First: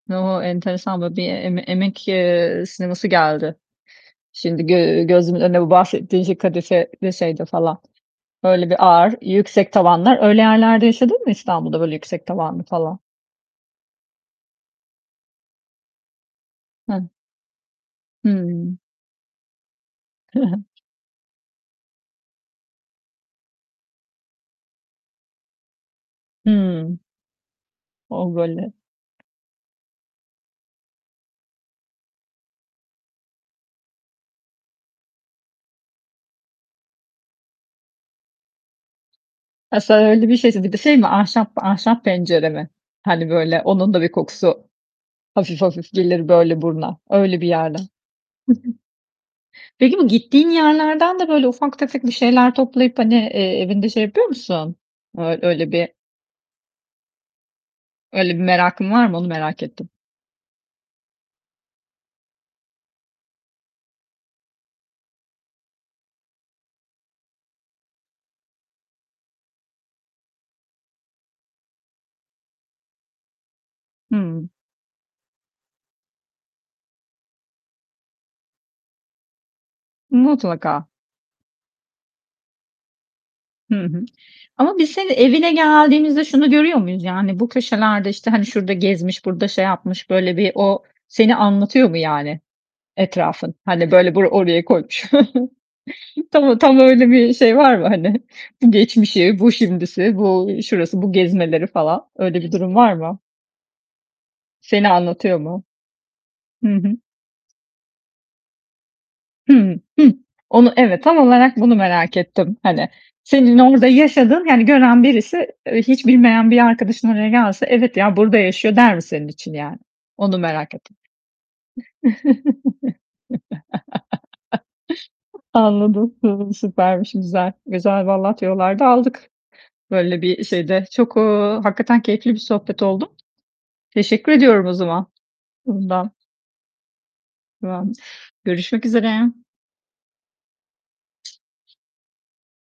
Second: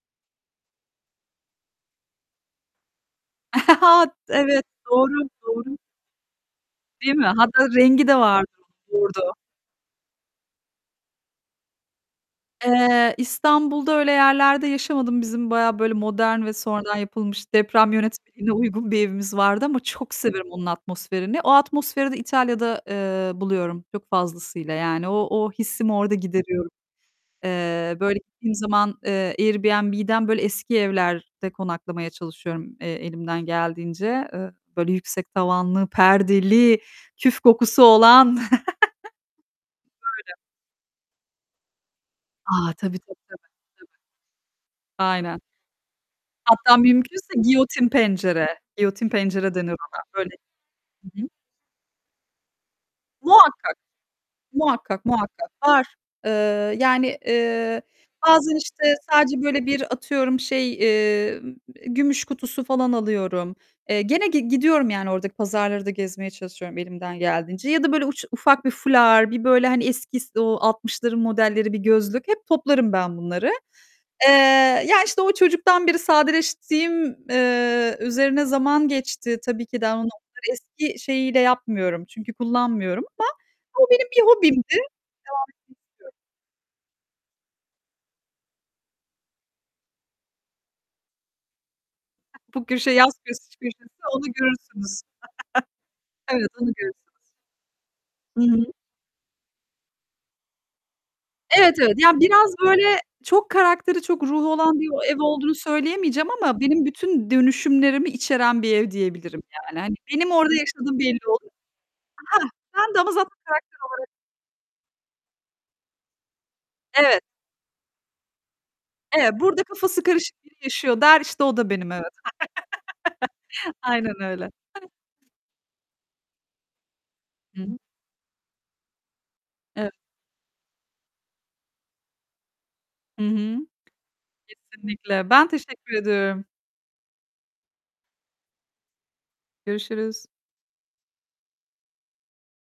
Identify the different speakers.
Speaker 1: O, enteresan böyle bir Em Emek, eee, sineması geldi
Speaker 2: Evet,
Speaker 1: şimdi gö
Speaker 2: doğru,
Speaker 1: gözümün önünde bu
Speaker 2: doğru.
Speaker 1: bahsettiğin şey kadife ve
Speaker 2: Değil mi?
Speaker 1: şeydi
Speaker 2: Hatta
Speaker 1: falan.
Speaker 2: rengi de vardır
Speaker 1: Böyle bir
Speaker 2: onun,
Speaker 1: ağır,
Speaker 2: bordo.
Speaker 1: yüksek tavanlar. Öyle yerlerde yaşadın mı İstanbul'da, böyle yüksek tavanlı falan?
Speaker 2: Eee, İstanbul'da öyle yerlerde yaşamadım. Bizim bayağı böyle modern ve sonradan
Speaker 1: Hıh.
Speaker 2: yapılmış deprem yönetmeliğine
Speaker 1: Hımm.
Speaker 2: uygun bir evimiz vardı ama çok
Speaker 1: Hı
Speaker 2: seviyorum
Speaker 1: hı.
Speaker 2: onun atmosferini. O atmosferi de İtalya'da, eee, buluyorum çok fazlasıyla. Yani o o hissimi orada gideriyorum.
Speaker 1: Hımm.
Speaker 2: Eee, böyle
Speaker 1: O
Speaker 2: gittiğim
Speaker 1: böyle
Speaker 2: zaman, eee, Airbnb'den böyle eski evlerde konaklamaya çalışıyorum e elimden geldiğince. Eee, böyle yüksek tavanlı, perdeli, küf kokusu olan.
Speaker 1: Ha sen öyle
Speaker 2: Böyle.
Speaker 1: bir şeyse, bir de şey mi ahşap ahşap pencere mi?
Speaker 2: A, tabii, tabii,
Speaker 1: Hani
Speaker 2: tabii.
Speaker 1: böyle onun da bir kokusu
Speaker 2: Aynen.
Speaker 1: hafif hafif gelir böyle
Speaker 2: Hatta
Speaker 1: buruna.
Speaker 2: mümkünse
Speaker 1: Öyle bir yerden. Hı hı.
Speaker 2: giyotin pencere, giyotin pencere denir
Speaker 1: Peki
Speaker 2: ona.
Speaker 1: bu
Speaker 2: Böyle
Speaker 1: gittiğin yerlerden
Speaker 2: Hı hı.
Speaker 1: de ufak tefek bir şeyler toplayıp hani, eee,
Speaker 2: Muhakkak.
Speaker 1: evinde şey yapıyor musun?
Speaker 2: muhakkak,
Speaker 1: Ö
Speaker 2: muhakkak.
Speaker 1: öyle
Speaker 2: Var.
Speaker 1: bir
Speaker 2: Eee, yani, eee,
Speaker 1: öyle bir
Speaker 2: bazen
Speaker 1: merakın
Speaker 2: işte
Speaker 1: var mı? Onu
Speaker 2: sadece
Speaker 1: merak
Speaker 2: böyle bir
Speaker 1: ettim.
Speaker 2: atıyorum şey, eee, m gümüş kutusu falan alıyorum. Eee, gene gi gidiyorum yani oradaki pazarları da gezmeye çalışıyorum elimden geldiğince. Ya da böyle uç, ufak bir fular, bir böyle hani eski s o 60'ların modelleri bir gözlük, hep toplarım ben bunları. Eee,
Speaker 1: Hıı.
Speaker 2: ya, işte o çocuktan beri sadeleştiğim, eee, üzerine zaman geçti. Tabii ki daha onu onları
Speaker 1: Mutlaka.
Speaker 2: eski şeyiyle yapmıyorum çünkü kullanmıyorum ama
Speaker 1: Hı
Speaker 2: o
Speaker 1: hı.
Speaker 2: benim bir hobimdi. Devam
Speaker 1: Ama biz
Speaker 2: etmek
Speaker 1: senin evine
Speaker 2: istiyorum.
Speaker 1: geldiğimizde şunu görüyor muyuz? Yani bu köşelerde işte hani şurada gezmiş, burada şey yapmış böyle bir o seni anlatıyor mu yani,
Speaker 2: Bu köşe yaz kös
Speaker 1: etrafın?
Speaker 2: köşesi,
Speaker 1: Hani böyle bu
Speaker 2: onu
Speaker 1: oraya
Speaker 2: görürsünüz.
Speaker 1: koymuş. Tam
Speaker 2: Evet.
Speaker 1: o
Speaker 2: Onu
Speaker 1: tam öyle
Speaker 2: görürsünüz.
Speaker 1: bir şey var mı hani?
Speaker 2: Hı
Speaker 1: Bu
Speaker 2: hı.
Speaker 1: geçmişi, bu şimdisi, bu şurası, bu gezmeleri
Speaker 2: Evet, evet,
Speaker 1: falan.
Speaker 2: ya
Speaker 1: Öyle bir
Speaker 2: biraz
Speaker 1: durum var
Speaker 2: böyle
Speaker 1: mı?
Speaker 2: çok karakteri, çok ruhu olan
Speaker 1: Seni
Speaker 2: bir ev
Speaker 1: anlatıyor
Speaker 2: olduğunu
Speaker 1: mu?
Speaker 2: söyleyemeyeceğim ama
Speaker 1: Hı
Speaker 2: benim
Speaker 1: hı.
Speaker 2: bütün dönüşümlerimi içeren bir ev diyebilirim
Speaker 1: Hı,
Speaker 2: yani hani
Speaker 1: hıh.
Speaker 2: benim orada
Speaker 1: Onu
Speaker 2: yaşadığım
Speaker 1: evet, tam
Speaker 2: belli olur,
Speaker 1: olarak bunu merak
Speaker 2: hah.
Speaker 1: ettim. Hani
Speaker 2: Ben de onu zaten karakter
Speaker 1: senin orada
Speaker 2: olarak...
Speaker 1: yaşadığın, hani gören birisi, eee, hiç bilmeyen bir arkadaşın
Speaker 2: Evet.
Speaker 1: oraya gelse, evet ya burada yaşıyor der mi senin
Speaker 2: Evet,
Speaker 1: için
Speaker 2: burada
Speaker 1: yani?
Speaker 2: kafası
Speaker 1: Onu
Speaker 2: karışık biri
Speaker 1: merak ettim.
Speaker 2: yaşıyor der, işte o da benim, evet. Aynen öyle.
Speaker 1: Anladım. Hımm, süpermiş, güzel.
Speaker 2: [unintelligible]
Speaker 1: Güzel vallahi tüyolar da aldık.
Speaker 2: Evet.
Speaker 1: Böyle bir şeyde çok, eee, hakikaten keyifli bir sohbet oldu.
Speaker 2: Hı hı.
Speaker 1: Teşekkür ediyorum o zaman,
Speaker 2: Kesinlikle, ben teşekkür
Speaker 1: bundan.
Speaker 2: ediyorum.
Speaker 1: [unintelligible] Görüşmek üzere.
Speaker 2: Görüşürüz.